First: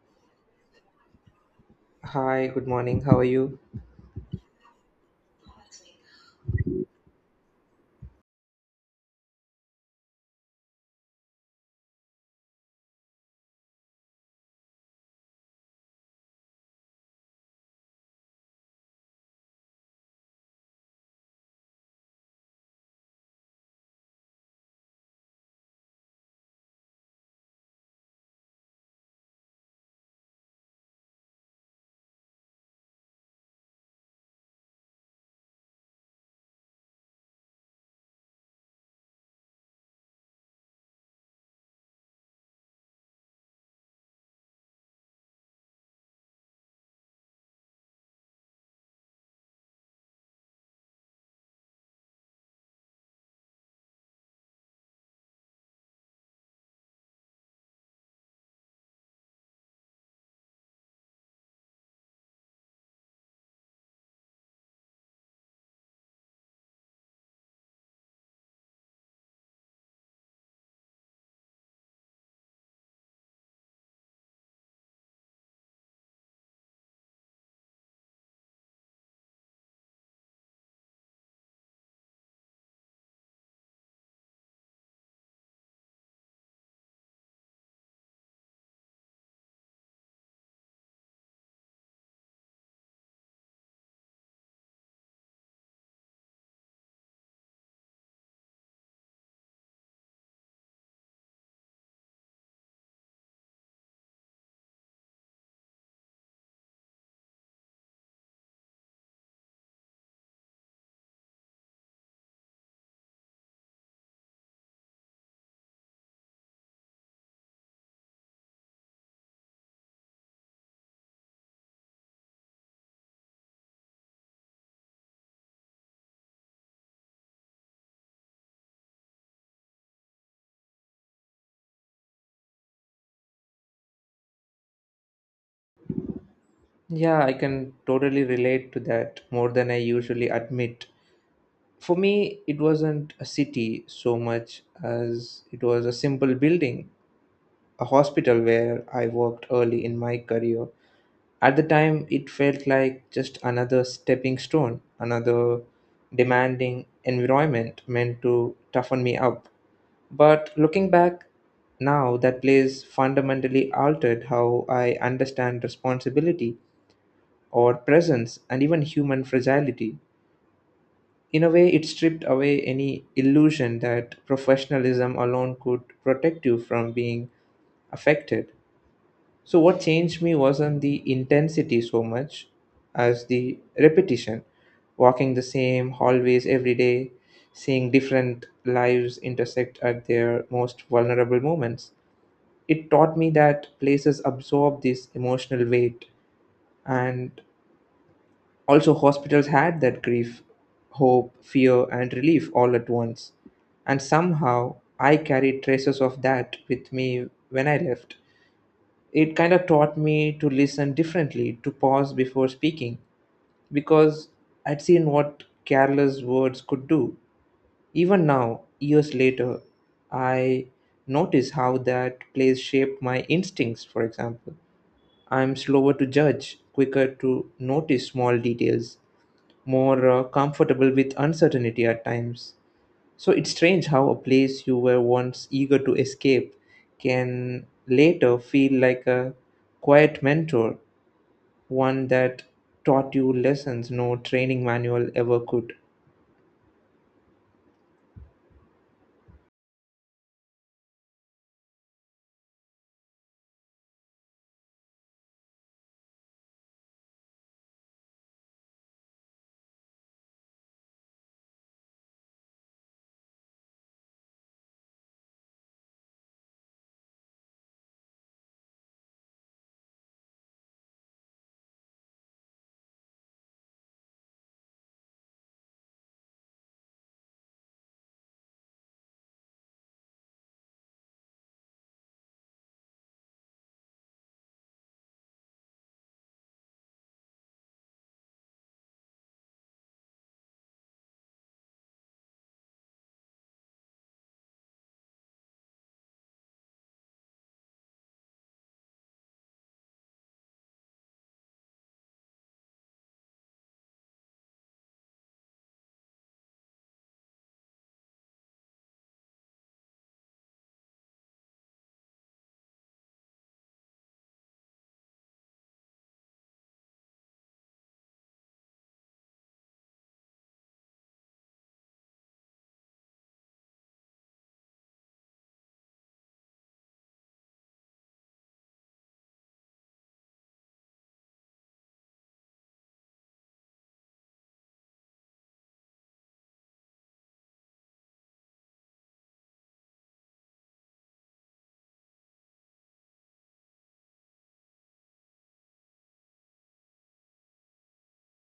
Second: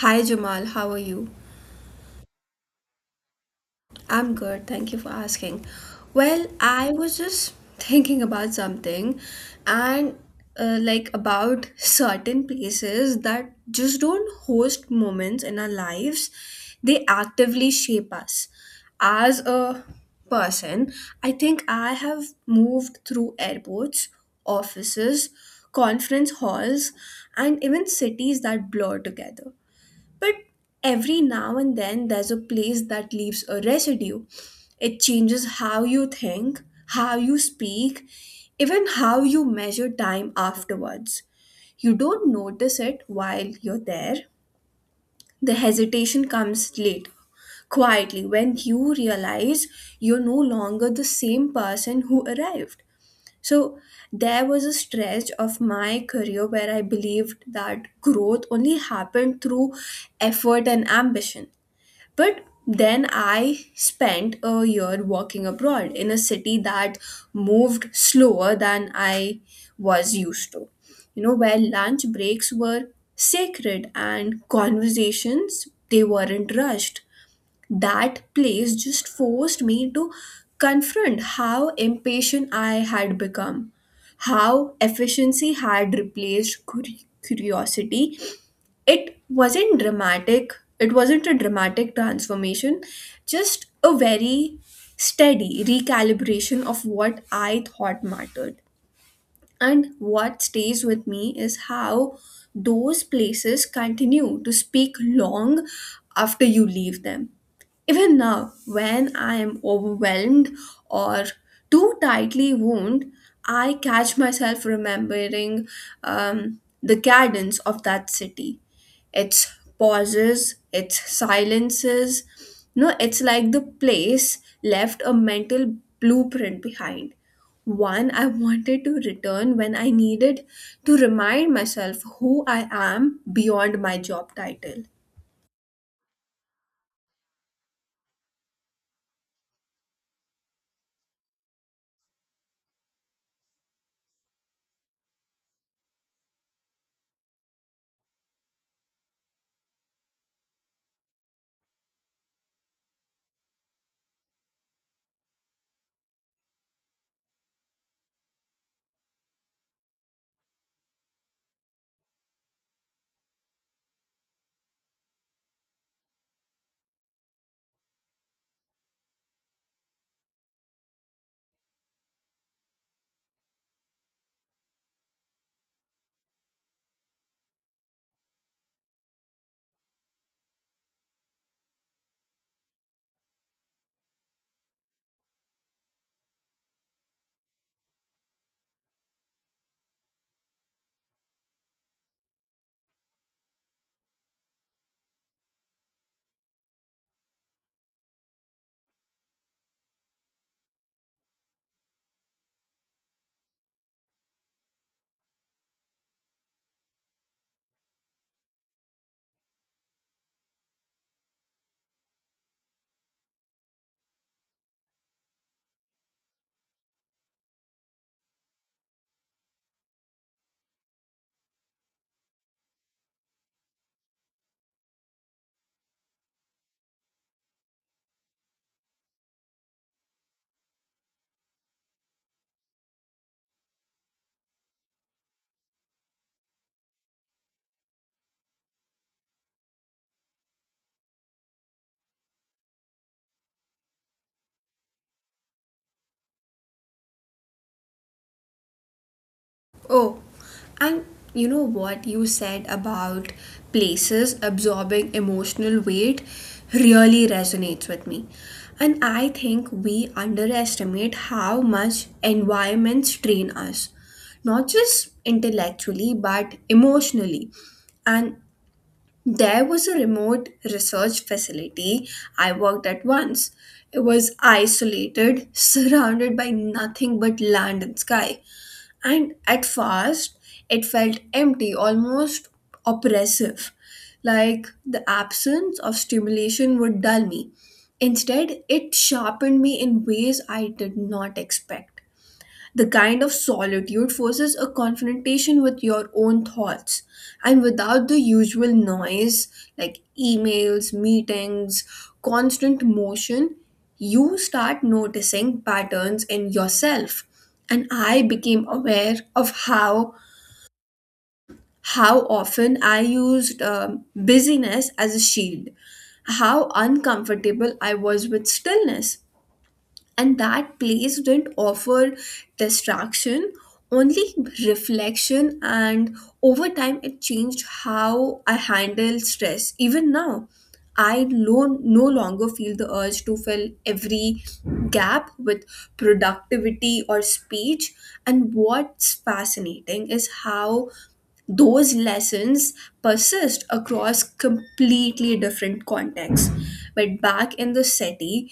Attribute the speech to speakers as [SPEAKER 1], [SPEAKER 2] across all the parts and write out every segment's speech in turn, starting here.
[SPEAKER 1] Hi Jamal, how are you?
[SPEAKER 2] Hi, good morning. How are you?
[SPEAKER 1] I'm good, thank you for asking. Well, I was just thinking about something and like about certain places that just don't host moments in our lives, they actively shape us. As a person, I think I have moved through airports, offices, conference halls, and even cities that blur together. But every now and then, there's a place that leaves a residue. It changes how you think, how you speak, even how you measure time afterwards. You don't notice it while you're there. The hesitation comes later, quietly, when you realize you're no longer the same person who arrived. So there was a stretch of my career where I believed that growth only happened through effort and ambition. But then I spent a year working abroad in a city that moved slower than I was used to. You know, where lunch breaks were sacred and conversations they weren't rushed. That place just forced me to confront how impatient I had become, how efficiency had replaced curiosity. It wasn't dramatic, it wasn't a dramatic transformation, just a very steady recalibration of what I thought mattered. And what stays with me is how those places continue to speak long after you leave them. Even now, when I am overwhelmed or too tightly wound, I catch myself remembering the cadence of that city. Its pauses, its silences. No, it's like the place left a mental blueprint behind. One I wanted to return when I needed to remind myself who I am beyond my job title.
[SPEAKER 2] Yeah, I can totally relate to that more than I usually admit. For me, it wasn't a city so much as it was a simple building, a hospital where I worked early in my career. At the time, it felt like just another stepping stone, another demanding environment meant to toughen me up. But looking back, now that place fundamentally altered how I understand responsibility or presence and even human fragility. In a way, it stripped away any illusion that professionalism alone could protect you from being affected. So, what changed me wasn't the intensity so much as the repetition, walking the same hallways every day, seeing different lives intersect at their most vulnerable moments. It taught me that places absorb this emotional weight. And also, hospitals had that grief, hope, fear, and relief all at once. And somehow, I carried traces of that with me when I left. It kind of taught me to listen differently, to pause before speaking, because I'd seen what careless words could do. Even now, years later, I notice how that place shaped my instincts. For example, I'm slower to judge, quicker to notice small details, more comfortable with uncertainty at times. So it's strange how a place you were once eager to escape can later feel like a quiet mentor, one that taught you lessons no training manual ever could.
[SPEAKER 1] Oh, and you know what you said about places absorbing emotional weight really resonates with me. And I think we underestimate how much environments train us, not just intellectually, but emotionally. And there was a remote research facility I worked at once. It was isolated, surrounded by nothing but land and sky, and at first, it felt empty, almost oppressive, like the absence of stimulation would dull me. Instead, it sharpened me in ways I did not expect. The kind of solitude forces a confrontation with your own thoughts, and without the usual noise like emails, meetings, constant motion, you start noticing patterns in yourself. And I became aware of how often I used busyness as a shield, how uncomfortable I was with stillness, and that place didn't offer distraction, only reflection. And over time it changed how I handle stress. Even now, I no longer feel the urge to fill every gap with productivity or speech. And what's fascinating is how those lessons persist across completely different contexts. But back in the city,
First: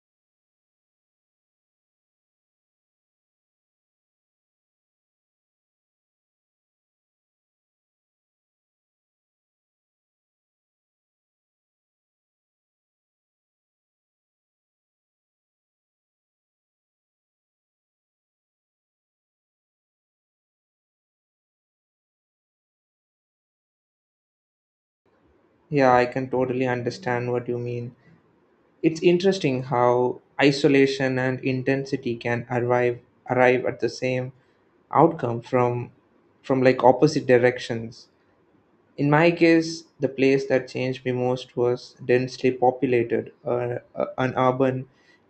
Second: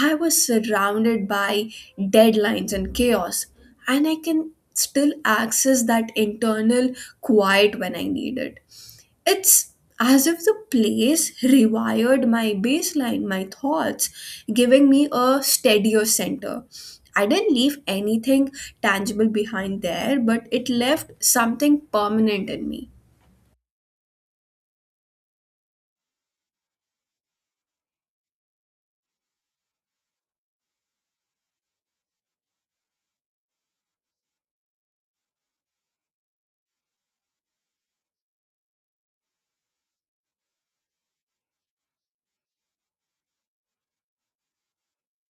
[SPEAKER 1] I was surrounded by deadlines and chaos, and I can still access that internal quiet when I need it. It's as if the place rewired my baseline, my thoughts, giving me a steadier center. I didn't leave anything tangible behind there, but it left something permanent in me.
[SPEAKER 2] Yeah, I can totally understand what you mean. It's interesting how isolation and intensity can arrive at the same outcome from like opposite directions. In my case, the place that changed me most was densely populated, an urban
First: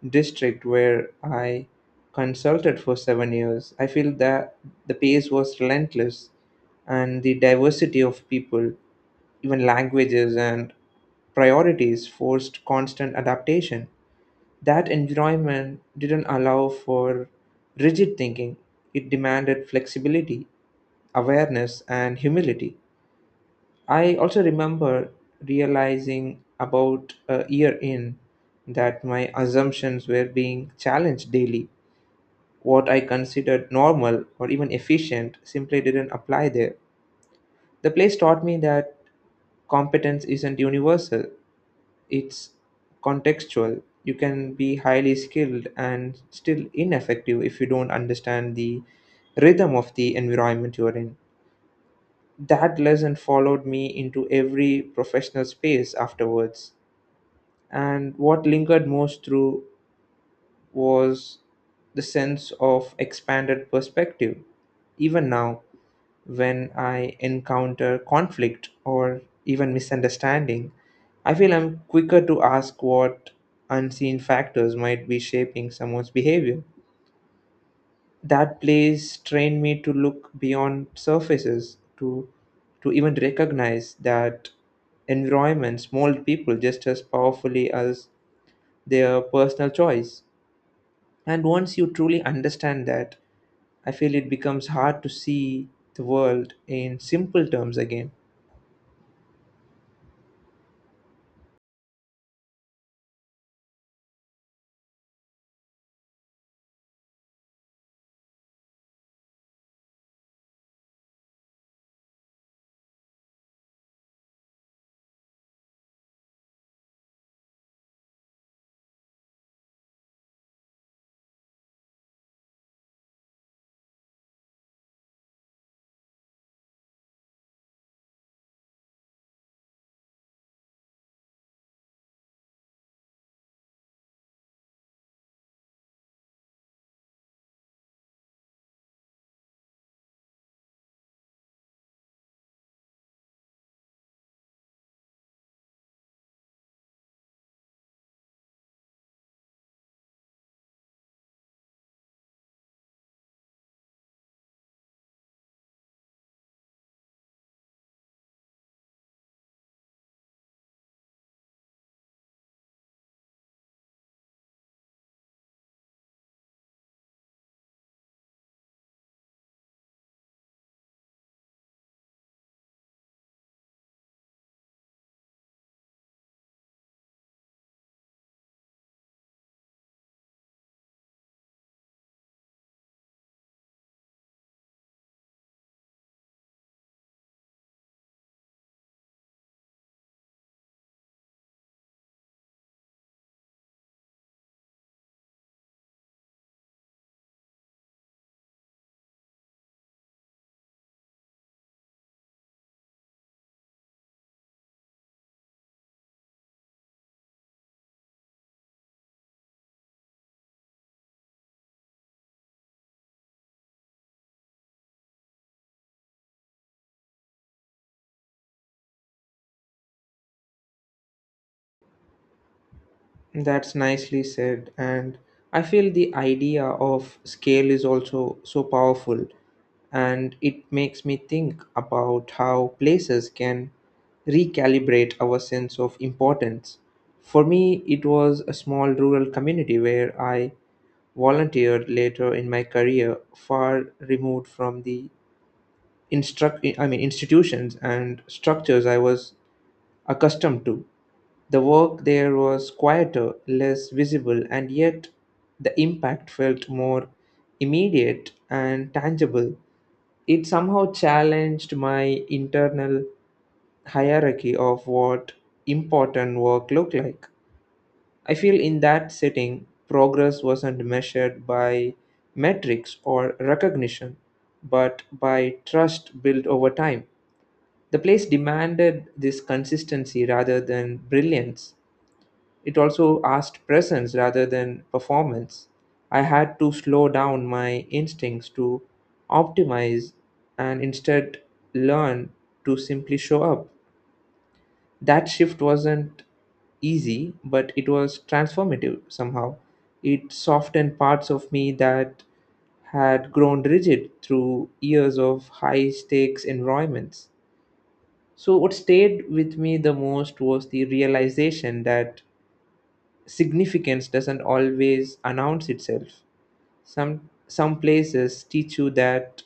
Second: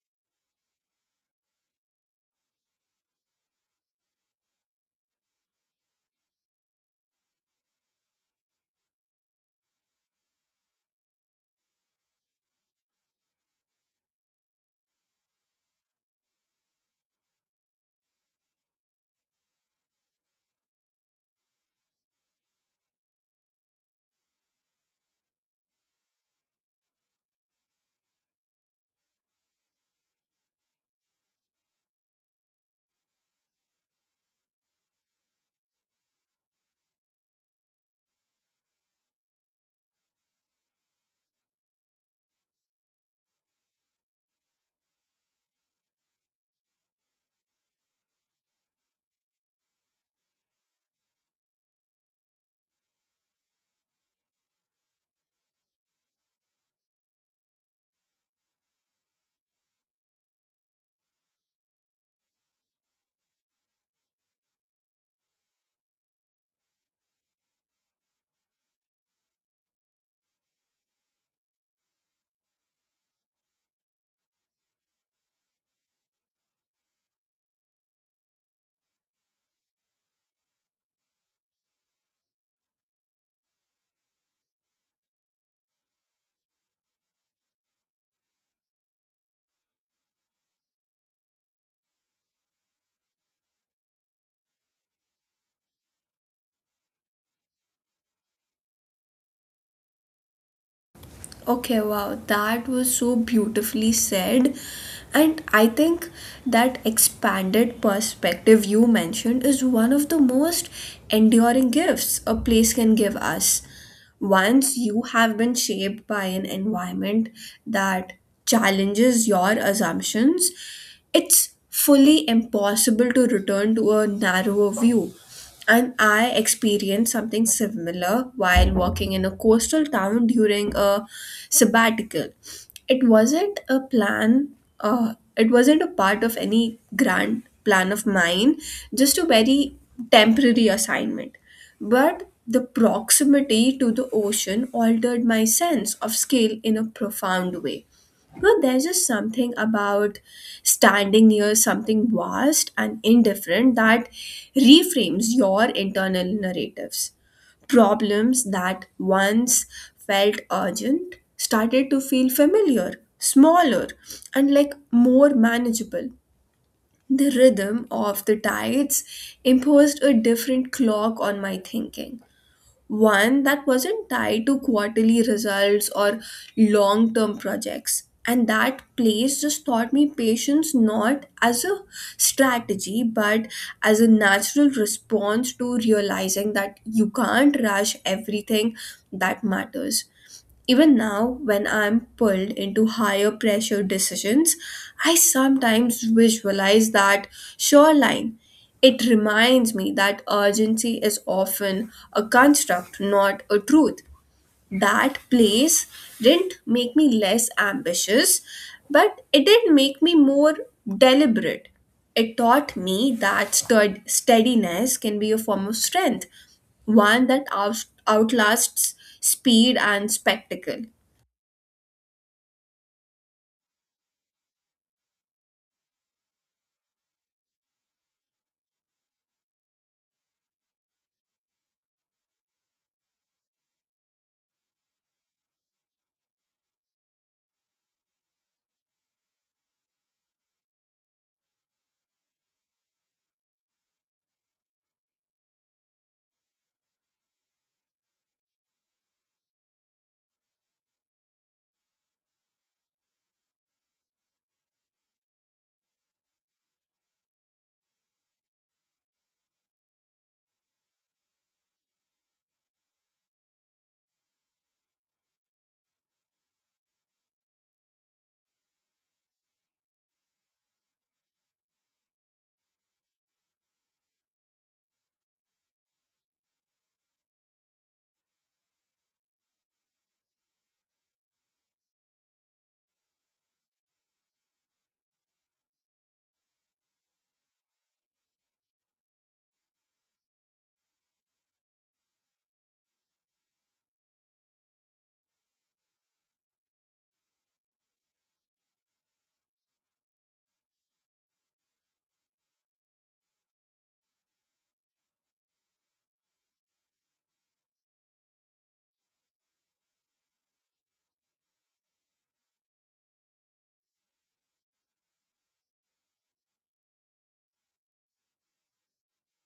[SPEAKER 2] district where I consulted for 7 years. I feel that the pace was relentless and the diversity of people, even languages and priorities, forced constant adaptation. That environment didn't allow for rigid thinking, it demanded flexibility, awareness, and humility. I also remember realizing about a year in that my assumptions were being challenged daily. What I considered normal or even efficient simply didn't apply there. The place taught me that competence isn't universal, it's contextual. You can be highly skilled and still ineffective if you don't understand the rhythm of the environment you're in. That lesson followed me into every professional space afterwards, and what lingered most through was the sense of expanded perspective. Even now, when I encounter conflict or even misunderstanding, I feel I'm quicker to ask what unseen factors might be shaping someone's behavior. That place trained me to look beyond surfaces, to even recognize that environments mold people just as powerfully as their personal choice. And once you truly understand that, I feel it becomes hard to see the world in simple terms again.
[SPEAKER 1] Okay, wow, that was so beautifully said. And I think that expanded perspective you mentioned is one of the most enduring gifts a place can give us. Once you have been shaped by an environment that challenges your assumptions, it's fully impossible to return to a narrower view. And I experienced something similar while working in a coastal town during a sabbatical. It wasn't a plan, it wasn't a part of any grand plan of mine, just a very temporary assignment. But the proximity to the ocean altered my sense of scale in a profound way. But there's just something about standing near something vast and indifferent that reframes your internal narratives. Problems that once felt urgent started to feel familiar, smaller, and like more manageable. The rhythm of the tides imposed a different clock on my thinking, one that wasn't tied to quarterly results or long term projects. And that place just taught me patience not as a strategy, but as a natural response to realizing that you can't rush everything that matters. Even now, when I'm pulled into higher pressure decisions, I sometimes visualize that shoreline. It reminds me that urgency is often a construct, not a truth. That place didn't make me less ambitious, but it did make me more deliberate. It taught me that steadiness can be a form of strength, one that outlasts speed and spectacle.
[SPEAKER 2] That's nicely said. And I feel the idea of scale is also so powerful. And it makes me think about how places can recalibrate our sense of importance. For me, it was a small rural community where I volunteered later in my career, far removed from the instruct I mean institutions and structures I was accustomed to. The work there was quieter, less visible, and yet the impact felt more immediate and tangible. It somehow challenged my internal hierarchy of what important work looked like. I feel in that setting, progress wasn't measured by metrics or recognition, but by trust built over time. The place demanded this consistency rather than brilliance, it also asked presence rather than performance. I had to slow down my instincts to optimize and instead learn to simply show up. That shift wasn't easy, but it was transformative somehow. It softened parts of me that had grown rigid through years of high stakes environments. So, what stayed with me the most was the realization that significance doesn't always announce itself. Some places teach you that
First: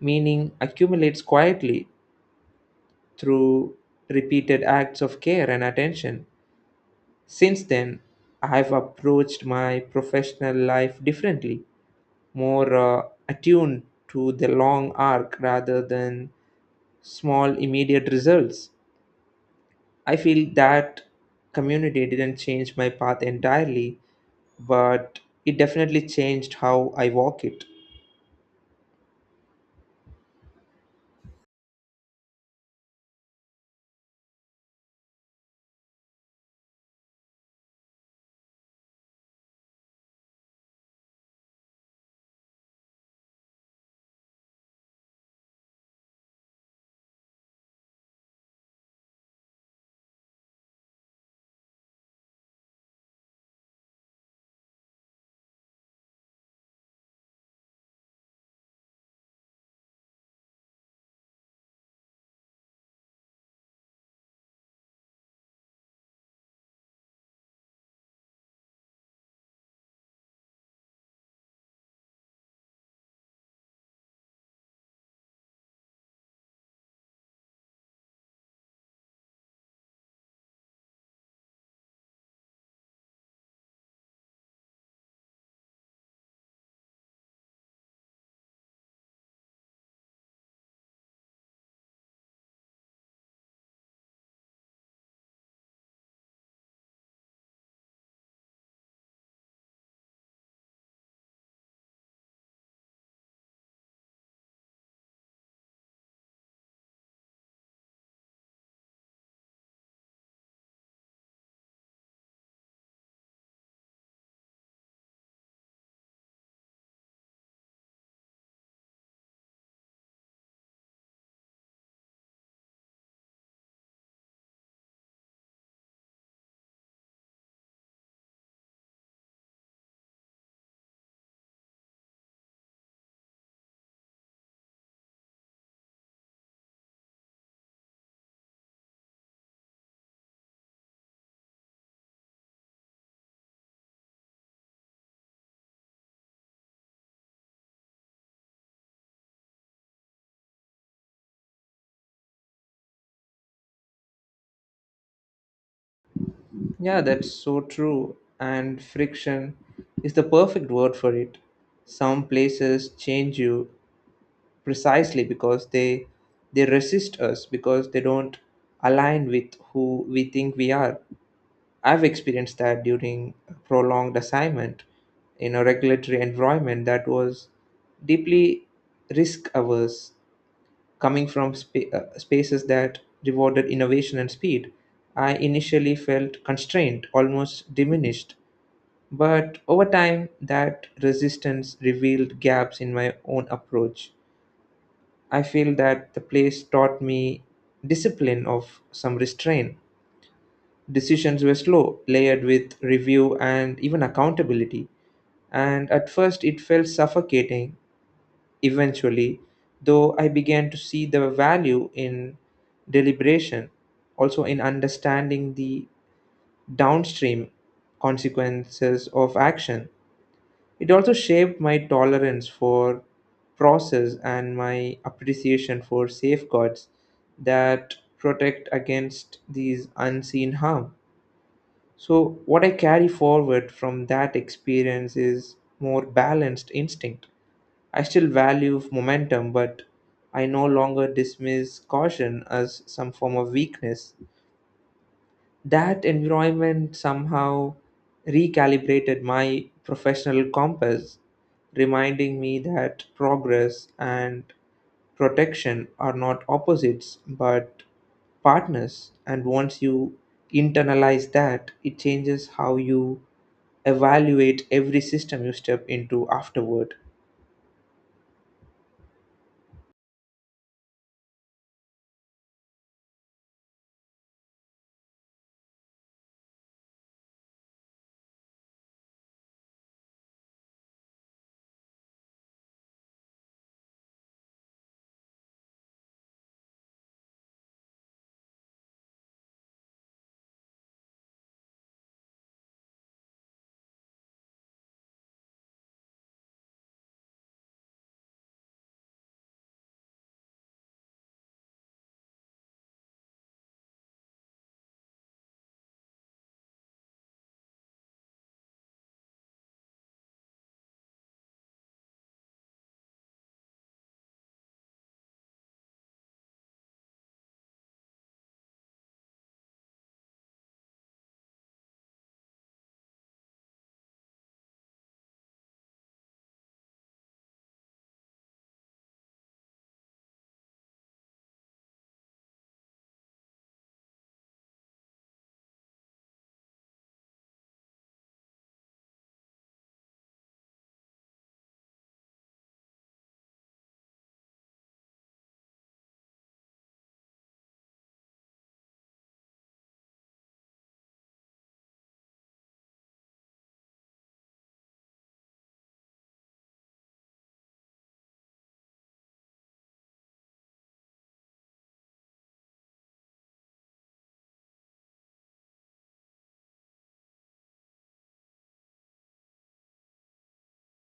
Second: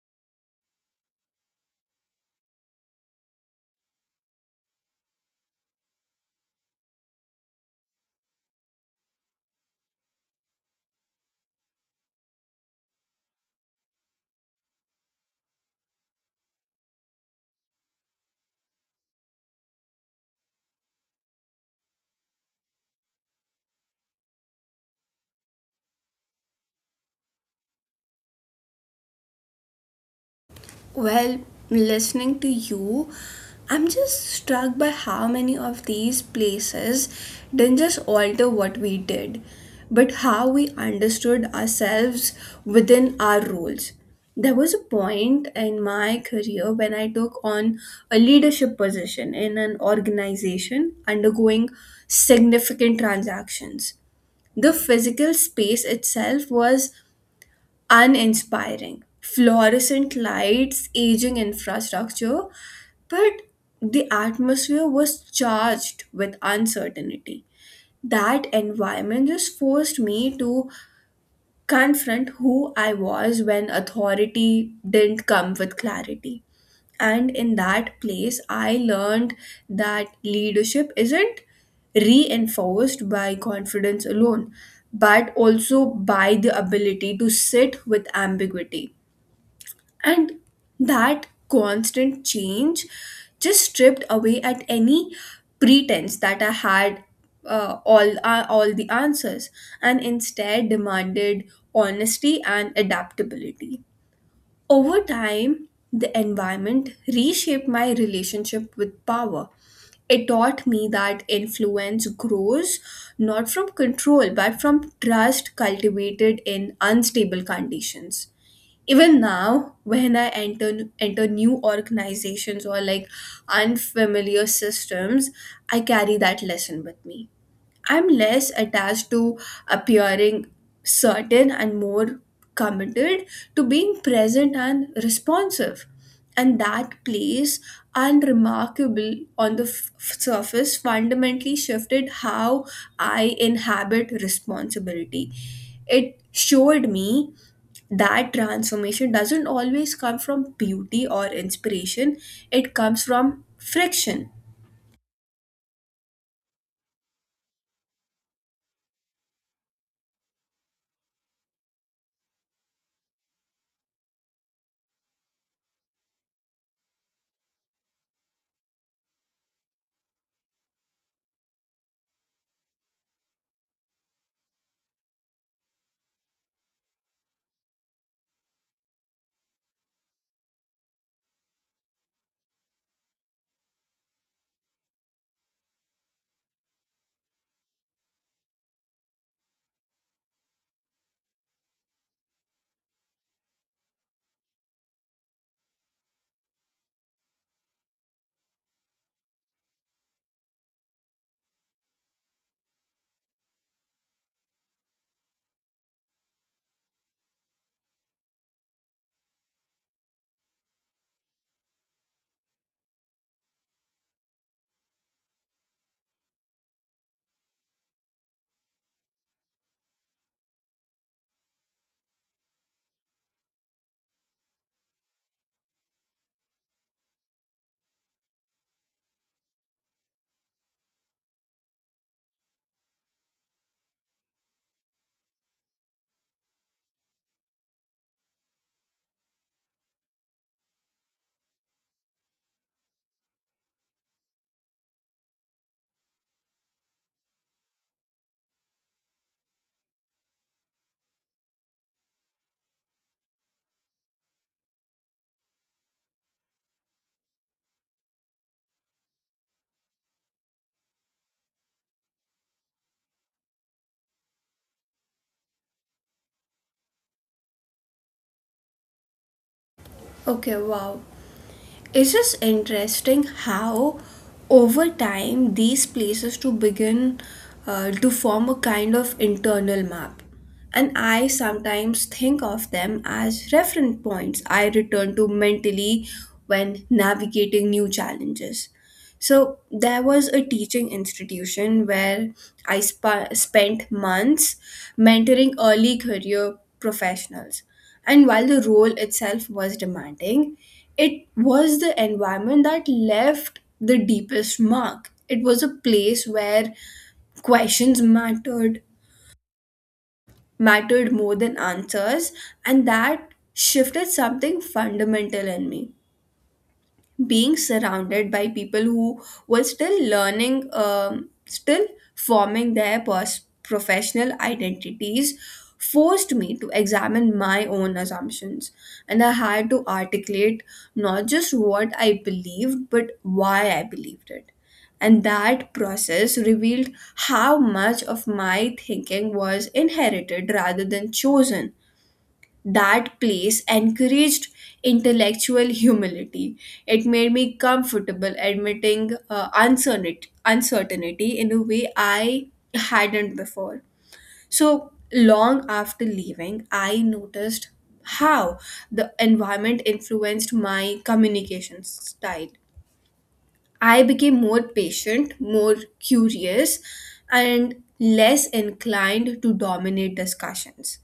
[SPEAKER 2] meaning accumulates quietly through repeated acts of care and attention. Since then, I have approached my professional life differently, more attuned to the long arc rather than small immediate results. I feel that community didn't change my path entirely, but it definitely changed how I walk it.
[SPEAKER 1] Well, listening to you, I'm just struck by how many of these places didn't just alter what we did, but how we understood ourselves within our roles. There was a point in my career when I took on a leadership position in an organization undergoing significant transactions. The physical space itself was uninspiring. Fluorescent lights, aging infrastructure, but the atmosphere was charged with uncertainty. That environment just forced me to confront who I was when authority didn't come with clarity. And in that place, I learned that leadership isn't reinforced by confidence alone, but also by the ability to sit with ambiguity. And that constant change just stripped away at any pretense that I had all the answers, and instead demanded honesty and adaptability. Over time, the environment reshaped my relationship with power. It taught me that influence grows not from control but from trust cultivated in unstable conditions. Even now, when I enter new organizations or like unfamiliar systems, I carry that lesson with me. I'm less attached to appearing certain and more committed to being present and responsive. And that place, unremarkable on the surface, fundamentally shifted how I inhabit responsibility. It showed me that transformation doesn't always come from beauty or inspiration, it comes from friction.
[SPEAKER 2] Yeah, that's so true. And friction is the perfect word for it. Some places change you precisely because they resist us, because they don't align with who we think we are. I've experienced that during prolonged assignment in a regulatory environment that was deeply risk averse, coming from spaces that rewarded innovation and speed. I initially felt constrained, almost diminished, but over time, that resistance revealed gaps in my own approach. I feel that the place taught me discipline of some restraint. Decisions were slow, layered with review and even accountability. And at first, it felt suffocating. Eventually, though, I began to see the value in deliberation, also in understanding the downstream consequences of action. It also shaped my tolerance for process and my appreciation for safeguards that protect against these unseen harm. So, what I carry forward from that experience is more balanced instinct. I still value momentum, but I no longer dismiss caution as some form of weakness. That environment somehow recalibrated my professional compass, reminding me that progress and protection are not opposites but partners. And once you internalize that, it changes how you evaluate every system you step into afterward.
[SPEAKER 1] Okay, wow. It's just interesting how over time these places to begin to form a kind of internal map. And I sometimes think of them as reference points I return to mentally when navigating new challenges. So there was a teaching institution where I spa spent months mentoring early career professionals. And while the role itself was demanding, it was the environment that left the deepest mark. It was a place where questions mattered more than answers, and that shifted something fundamental in me. Being surrounded by people who were still learning, still forming their professional identities, forced me to examine my own assumptions. And I had to articulate not just what I believed, but why I believed it. And that process revealed how much of my thinking was inherited rather than chosen. That place encouraged intellectual humility. It made me comfortable admitting uncertainty in a way I hadn't before. So, long after leaving, I noticed how the environment influenced my communication style. I became more patient, more curious, and less inclined to dominate discussions.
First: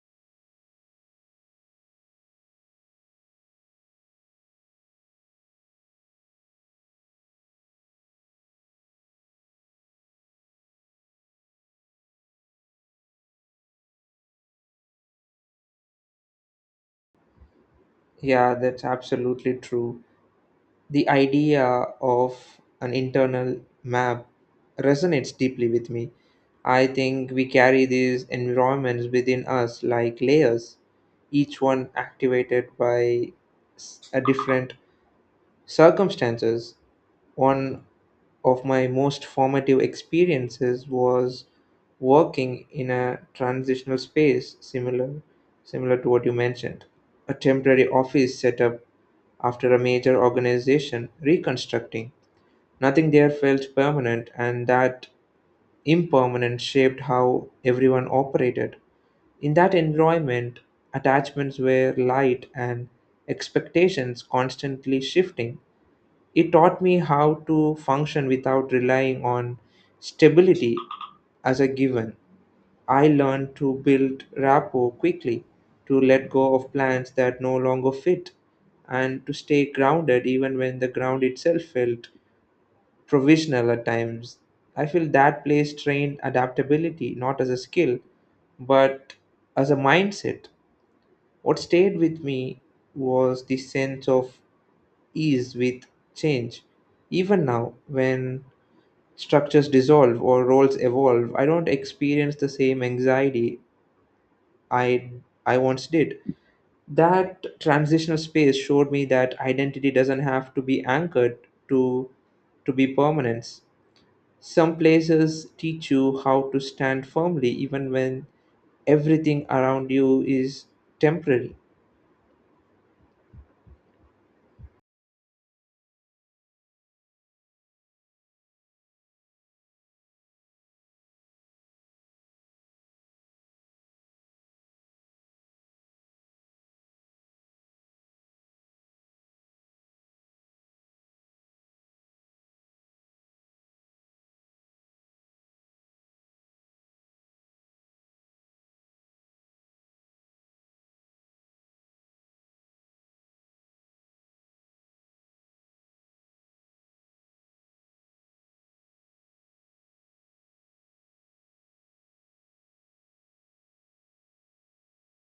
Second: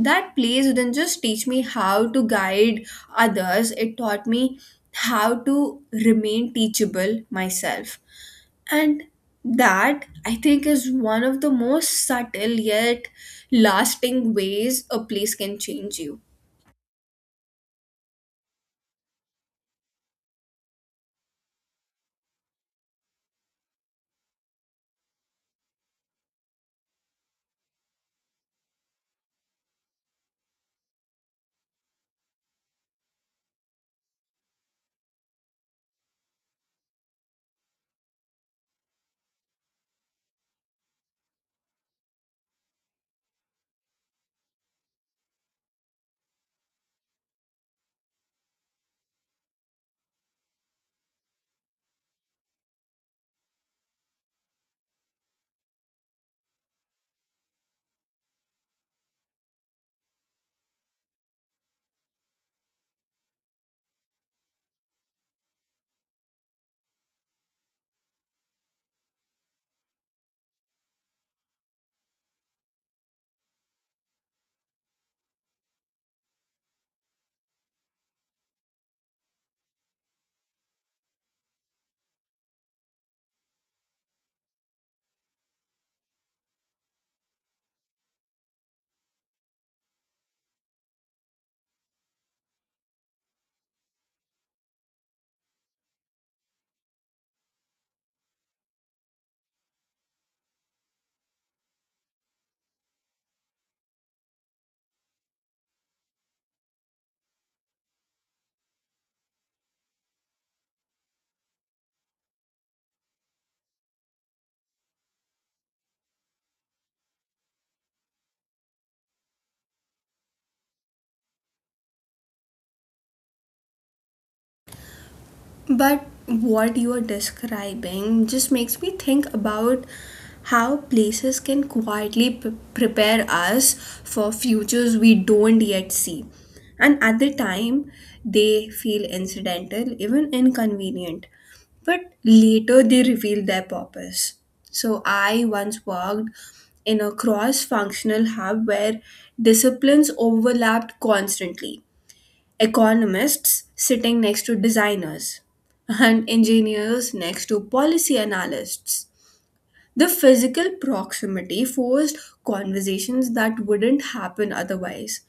[SPEAKER 1] That place didn't just teach me how to guide others, it taught me how to remain teachable myself. And that, I think, is one of the most subtle yet lasting ways a place can change you.
[SPEAKER 2] Yeah, that's absolutely true. The idea of an internal map resonates deeply with me. I think we carry these environments within us like layers, each one activated by a different circumstances. One of my most formative experiences was working in a transitional space similar to what you mentioned, a temporary office set up after a major organization reconstructing. Nothing there felt permanent, and that impermanence shaped how everyone operated. In that environment, attachments were light and expectations constantly shifting. It taught me how to function without relying on stability as a given. I learned to build rapport quickly, to let go of plans that no longer fit, and to stay grounded even when the ground itself felt provisional at times. I feel that place trained adaptability not as a skill but as a mindset. What stayed with me was the sense of ease with change. Even now, when structures dissolve or roles evolve, I don't experience the same anxiety I I once did. That transitional space showed me that identity doesn't have to be anchored to to be permanence. Some places teach you how to stand firmly even when everything around you is temporary.
[SPEAKER 1] But what you are describing just makes me think about how places can quietly prepare us for futures we don't yet see. And at the time, they feel incidental, even inconvenient. But later, they reveal their purpose. So, I once worked in a cross functional hub where disciplines overlapped constantly, economists sitting next to designers, and engineers next to policy analysts. The physical proximity forced conversations that wouldn't happen otherwise.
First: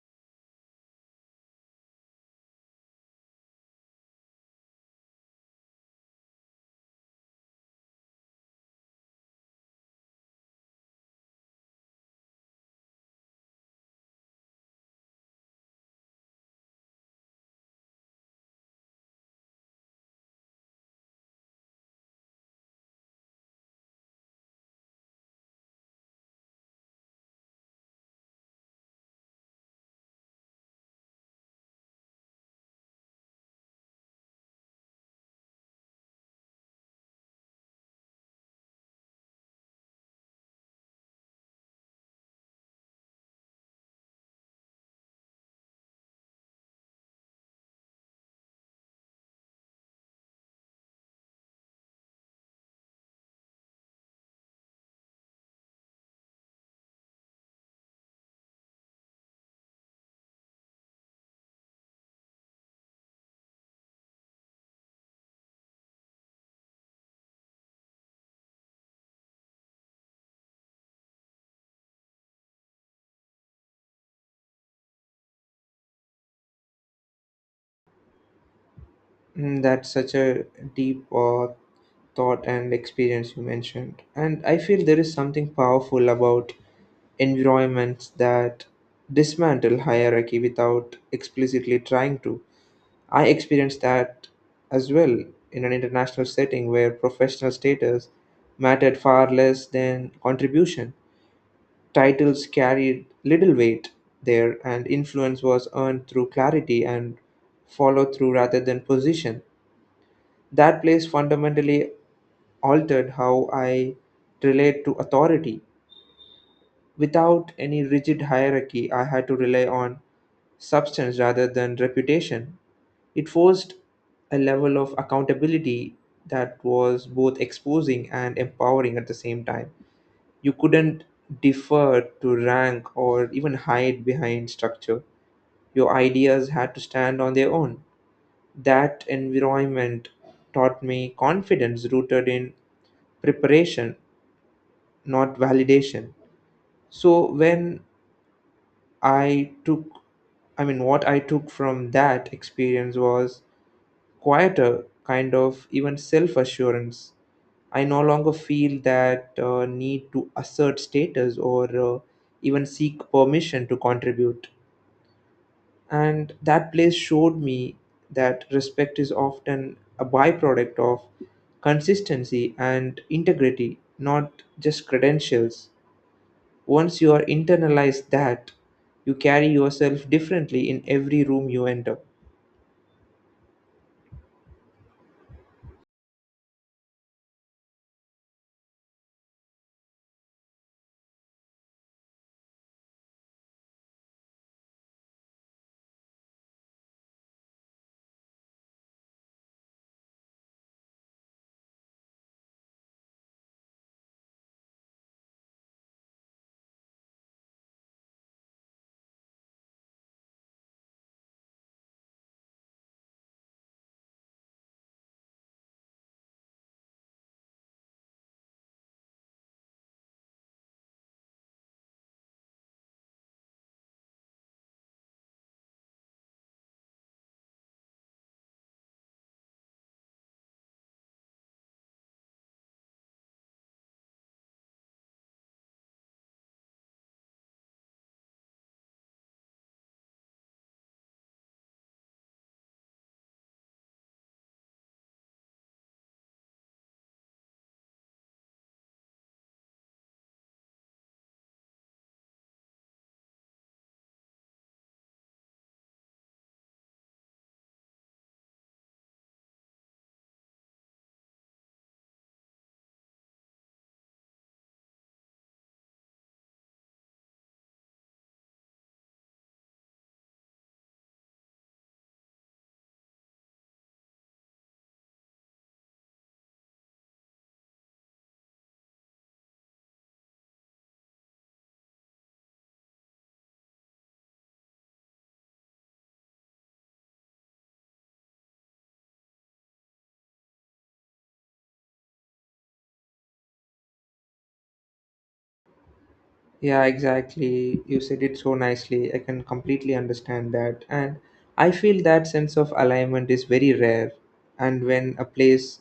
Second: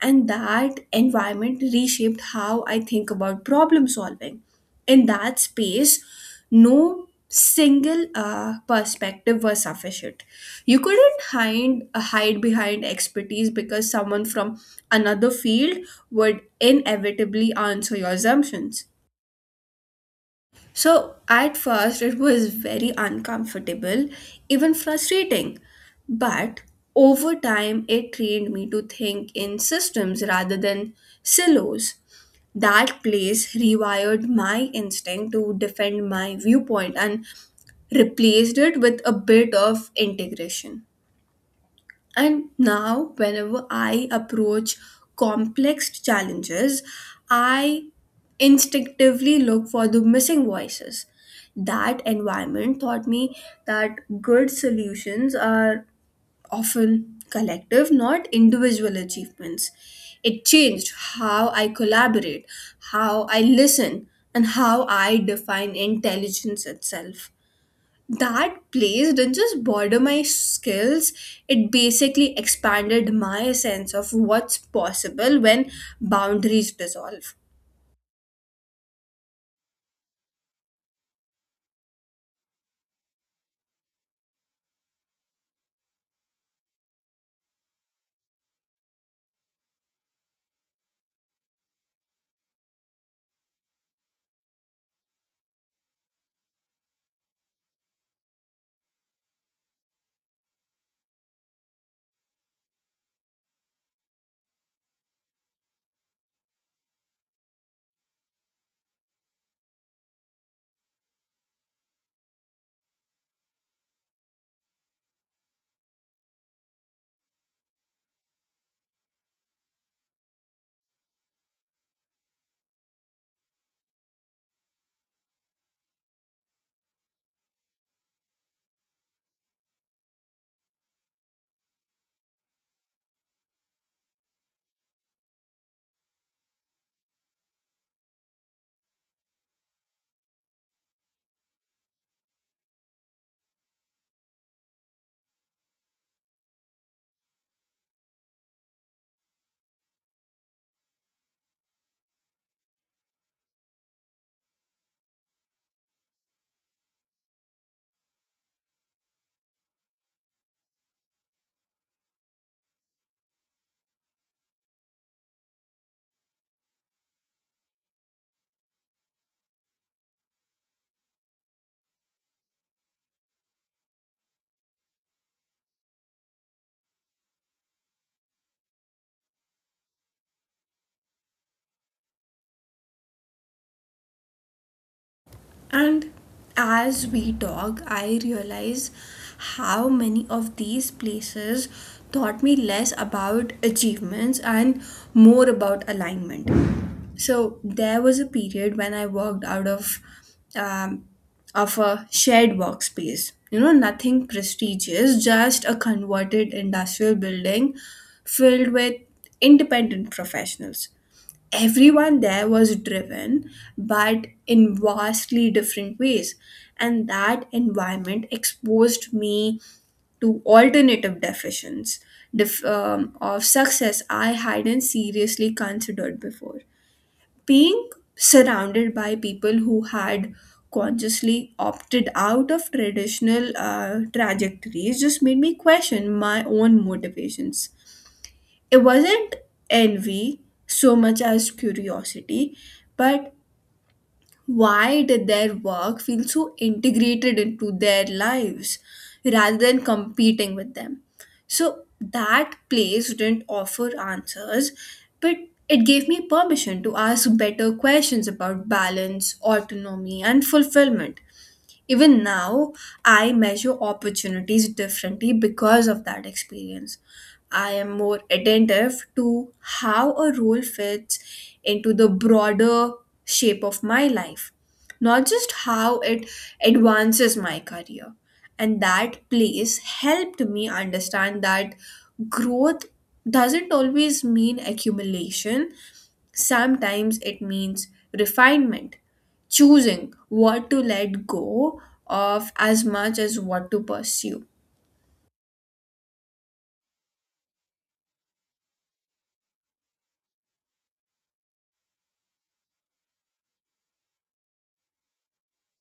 [SPEAKER 1] And that environment reshaped how I think about problem solving. In that space, no single perspective was sufficient. You couldn't hide behind expertise because someone from another field would inevitably answer your assumptions. So at first, it was very uncomfortable, even frustrating. But over time, it trained me to think in systems rather than silos. That place rewired my instinct to defend my viewpoint and replaced it with a bit of integration. And now, whenever I approach complex challenges, I instinctively look for the missing voices. That environment taught me that good solutions are often collective, not individual achievements. It changed how I collaborate, how I listen, and how I define intelligence itself. That place didn't just border my skills, it basically expanded my sense of what's possible when boundaries dissolve.
[SPEAKER 2] That's such a deep thought and experience you mentioned. And I feel there is something powerful about environments that dismantle hierarchy without explicitly trying to. I experienced that as well in an international setting where professional status mattered far less than contribution. Titles carried little weight there, and influence was earned through clarity and follow through rather than position. That place fundamentally altered how I relate to authority. Without any rigid hierarchy, I had to rely on substance rather than reputation. It forced a level of accountability that was both exposing and empowering at the same time. You couldn't defer to rank or even hide behind structure. Your ideas had to stand on their own. That environment taught me confidence rooted in preparation, not validation. So when i took I mean, what I took from that experience was quieter kind of even self assurance. I no longer feel that need to assert status or even seek permission to contribute. And that place showed me that respect is often a byproduct of consistency and integrity, not just credentials. Once you are internalized that, you carry yourself differently in every room you enter.
[SPEAKER 1] And as we talk, I realize how many of these places taught me less about achievements and more about alignment. So there was a period when I walked out of um, a shared workspace. You know, nothing prestigious, just a converted industrial building filled with independent professionals. Everyone there was driven, but in vastly different ways. And that environment exposed me to alternative definitions of success I hadn't seriously considered before. Being surrounded by people who had consciously opted out of traditional trajectories just made me question my own motivations. It wasn't envy so much as curiosity, but why did their work feel so integrated into their lives rather than competing with them? So that place didn't offer answers, but it gave me permission to ask better questions about balance, autonomy, and fulfillment. Even now, I measure opportunities differently because of that experience. I am more attentive to how a role fits into the broader shape of my life, not just how it advances my career. And that place helped me understand that growth doesn't always mean accumulation. Sometimes it means refinement, choosing what to let go of as much as what to pursue.
[SPEAKER 2] Yeah, exactly. You said it so nicely. I can completely understand that. And I feel that sense of alignment is very rare. And when a place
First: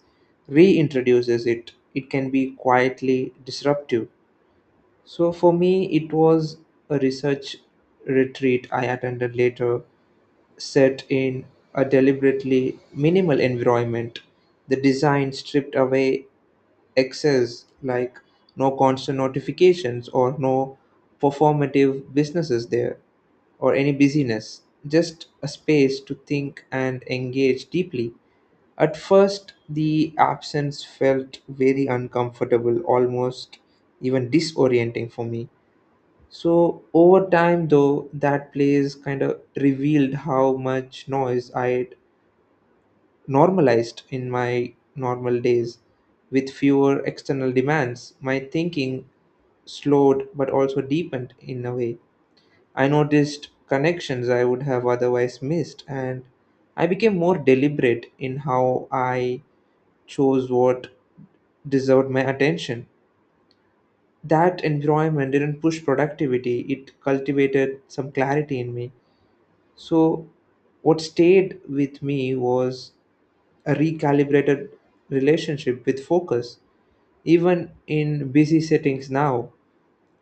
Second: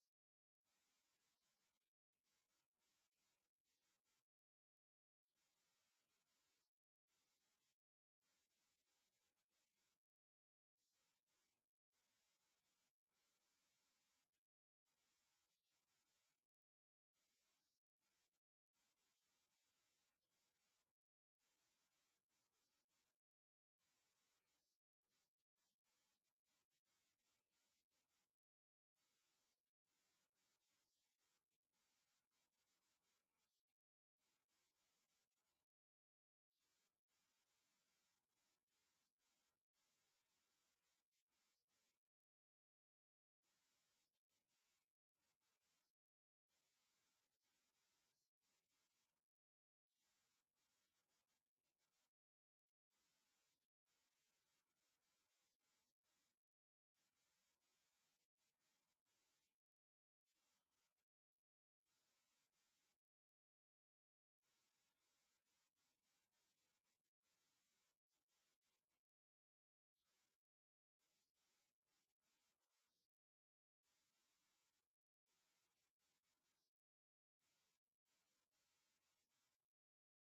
[SPEAKER 2] reintroduces it, it can be quietly disruptive. So for me, it was a research retreat I attended later, set in a deliberately minimal environment. The design stripped away excess, like no constant notifications or no performative businesses there or any busyness, just a space to think and engage deeply. At first, the absence felt very uncomfortable, almost even disorienting for me. So over time, though, that plays kind of revealed how much noise I had normalized in my normal days. With fewer external demands, my thinking slowed but also deepened in a way. I noticed connections I would have otherwise missed, and I became more deliberate in how I chose what deserved my attention. That environment didn't push productivity, it cultivated some clarity in me. So, what stayed with me was a recalibrated relationship with focus. Even in busy settings now,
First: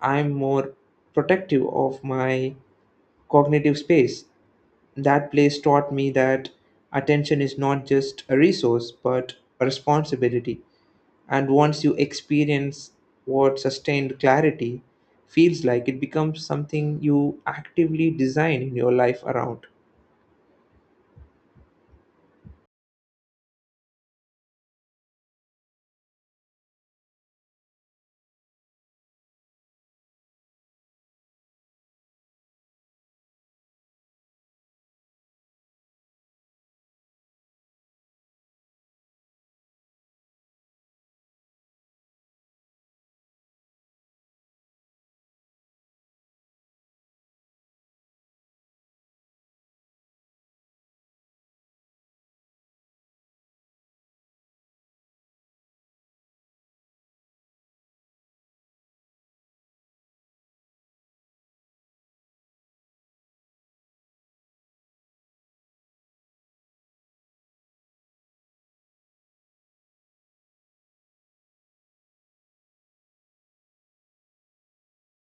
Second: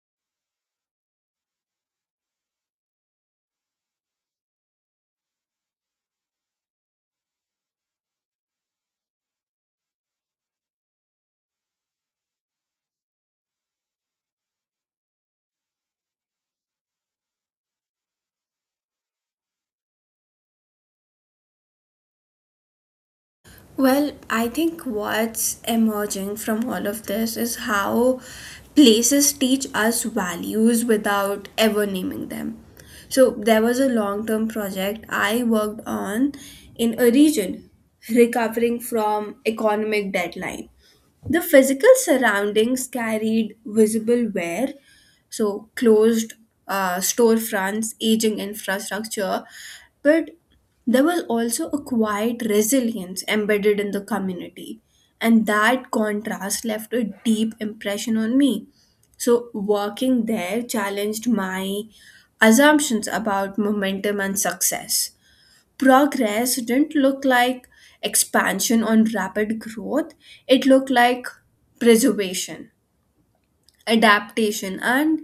[SPEAKER 2] I'm more protective of my cognitive space. That place taught me that attention is not just a resource but a responsibility. And once you experience what sustained clarity feels like, it becomes something you actively design in your life around.
[SPEAKER 1] Well, I think what's emerging from all of this is how places teach us values without ever naming them. So, there was a long term project I worked on in a region recovering from economic deadline. The physical surroundings carried visible wear, so closed storefronts, aging infrastructure, but there was also a quiet resilience embedded in the community, and that contrast left a deep impression on me. So, working there challenged my assumptions about momentum and success. Progress didn't look like expansion on rapid growth, it looked like preservation, adaptation, and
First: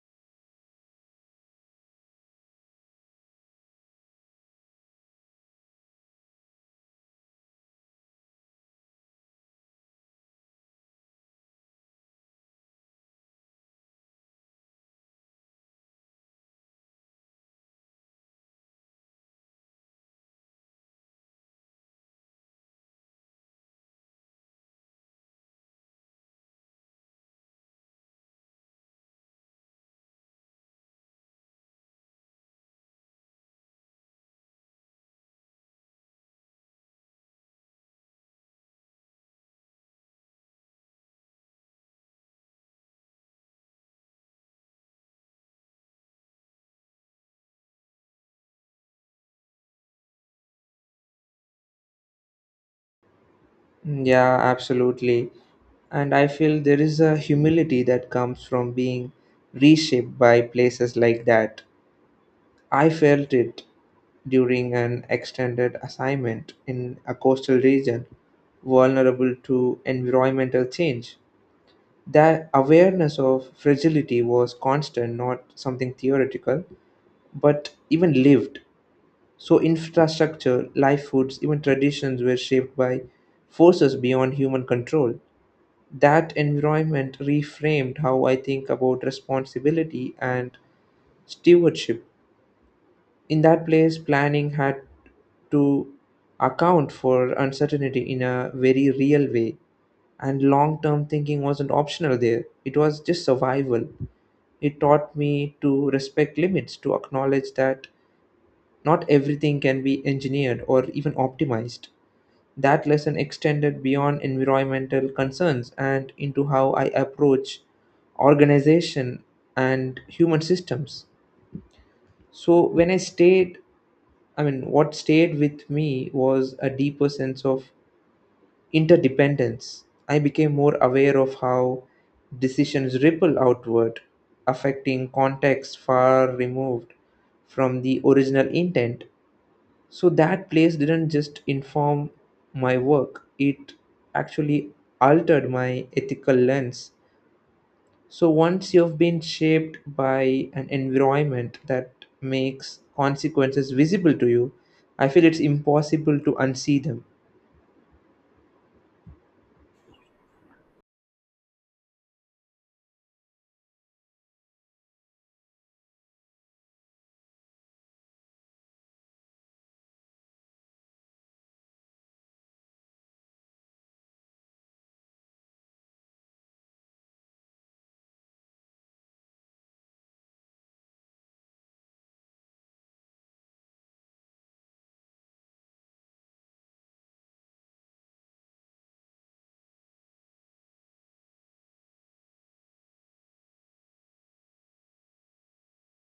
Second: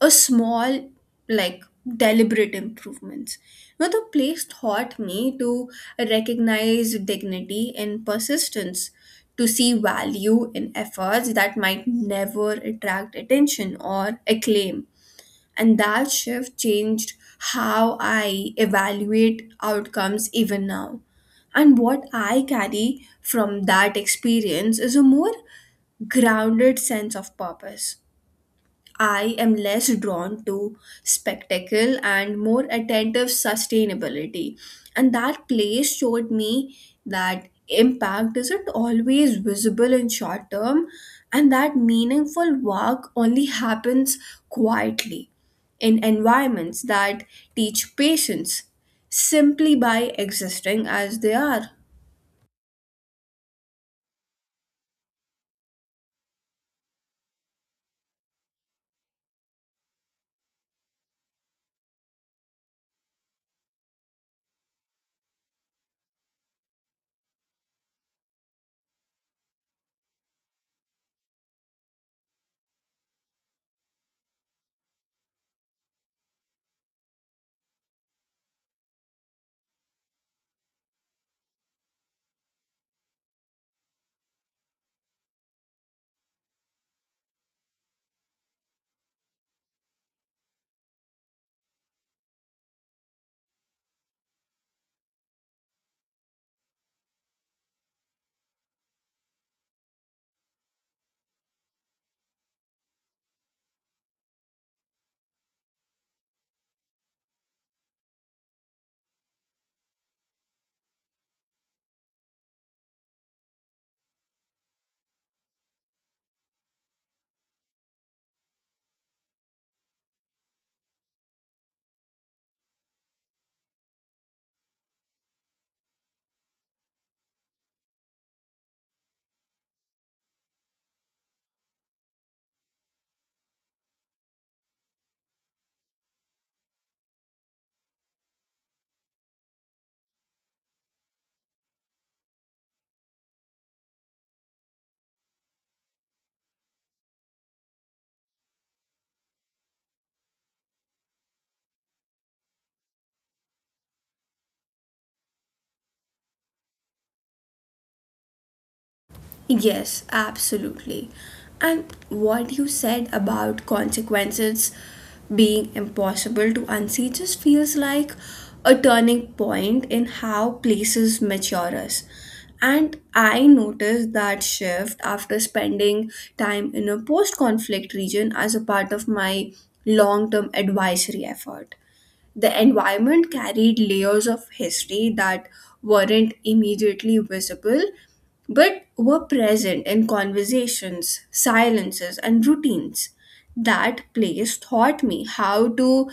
[SPEAKER 1] a small like deliberate improvements. Now the place taught me to recognize dignity in persistence, to see value in efforts that might never attract attention or acclaim. And that shift changed how I evaluate outcomes even now. And what I carry from that experience is a more grounded sense of purpose. I am less drawn to spectacle and more attentive sustainability. And that place showed me that impact isn't always visible in short term, and that meaningful work only happens quietly in environments that teach patience simply by existing as they are.
[SPEAKER 2] Yeah, absolutely. And I feel there is a humility that comes from being reshaped by places like that. I felt it during an extended assignment in a coastal region vulnerable to environmental change. That awareness of fragility was constant, not something theoretical, but even lived. So, infrastructure, life foods, even traditions were shaped by forces beyond human control. That environment reframed how I think about responsibility and stewardship. In that place, planning had to account for uncertainty in a very real way, and long term thinking wasn't optional there, it was just survival. It taught me to respect limits, to acknowledge that not everything can be engineered or even optimized. That lesson extended beyond environmental concerns and into how I approach organization and human systems. So I mean, what stayed with me was a deeper sense of interdependence. I became more aware of how decisions ripple outward, affecting contexts far removed from the original intent. So that place didn't just inform my work, it actually altered my ethical lens. So once you've been shaped by an environment that makes consequences visible to you, I feel it's impossible to unsee them.
[SPEAKER 1] Yes, absolutely. And what you said about consequences being impossible to unsee just feels like a turning point in how places mature us. And I noticed that shift after spending time in a post conflict region as a part of my long term advisory effort. The environment carried layers of history that weren't immediately visible but were present in conversations, silences, and routines. That place taught me how to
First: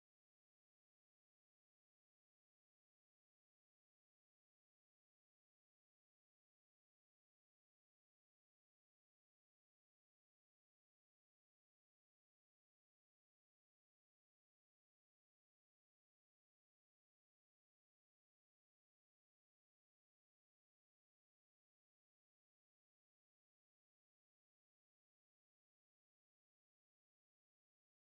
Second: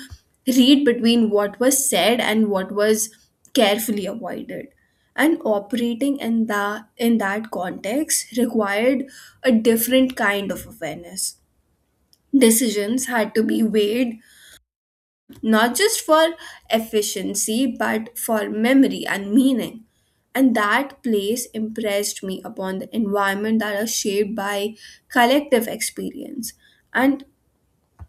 [SPEAKER 1] read between what was said and what was carefully avoided. And operating in the in that context required a different kind of awareness. Decisions had to be weighed not just for efficiency but for memory and meaning. And that place impressed me upon the environment that are shaped by collective experience, and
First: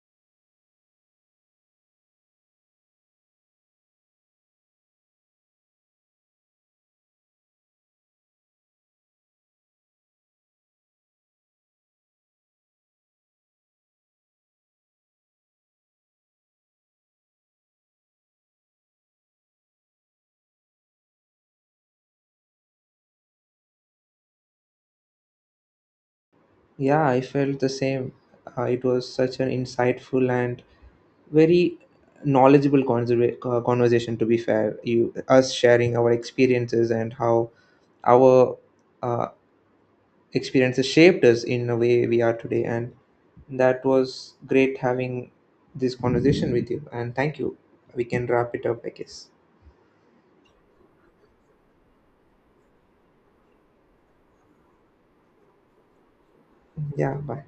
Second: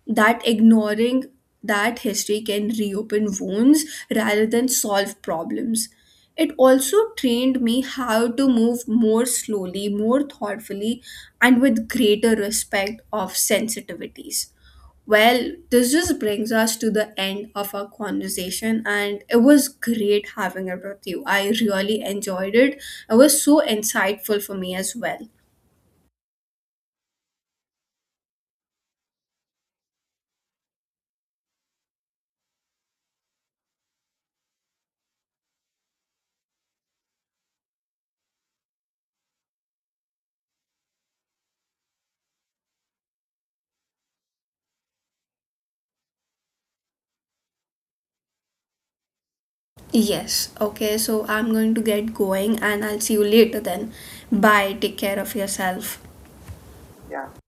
[SPEAKER 1] that ignoring that history can reopen wounds rather than solve problems. It also trained me how to move more slowly, more thoughtfully, and with greater respect of sensitivities. Well, this just brings us to the end of our conversation, and it was great having it with you. I really enjoyed it. It was so insightful for me as well.
[SPEAKER 2] Yeah, I felt the same. It was such an insightful and very knowledgeable conversation, to be fair. You, us sharing our experiences and how our uh, experiences shaped us in the way we are today. And that was great having this conversation with you. And thank you. We can wrap it up, I guess.
[SPEAKER 1] Yes, okay, so I'm going to get going, and I'll see you later then. Bye, take care of yourself.
[SPEAKER 2] Yeah,
[SPEAKER 1] Yeah.
[SPEAKER 2] bye.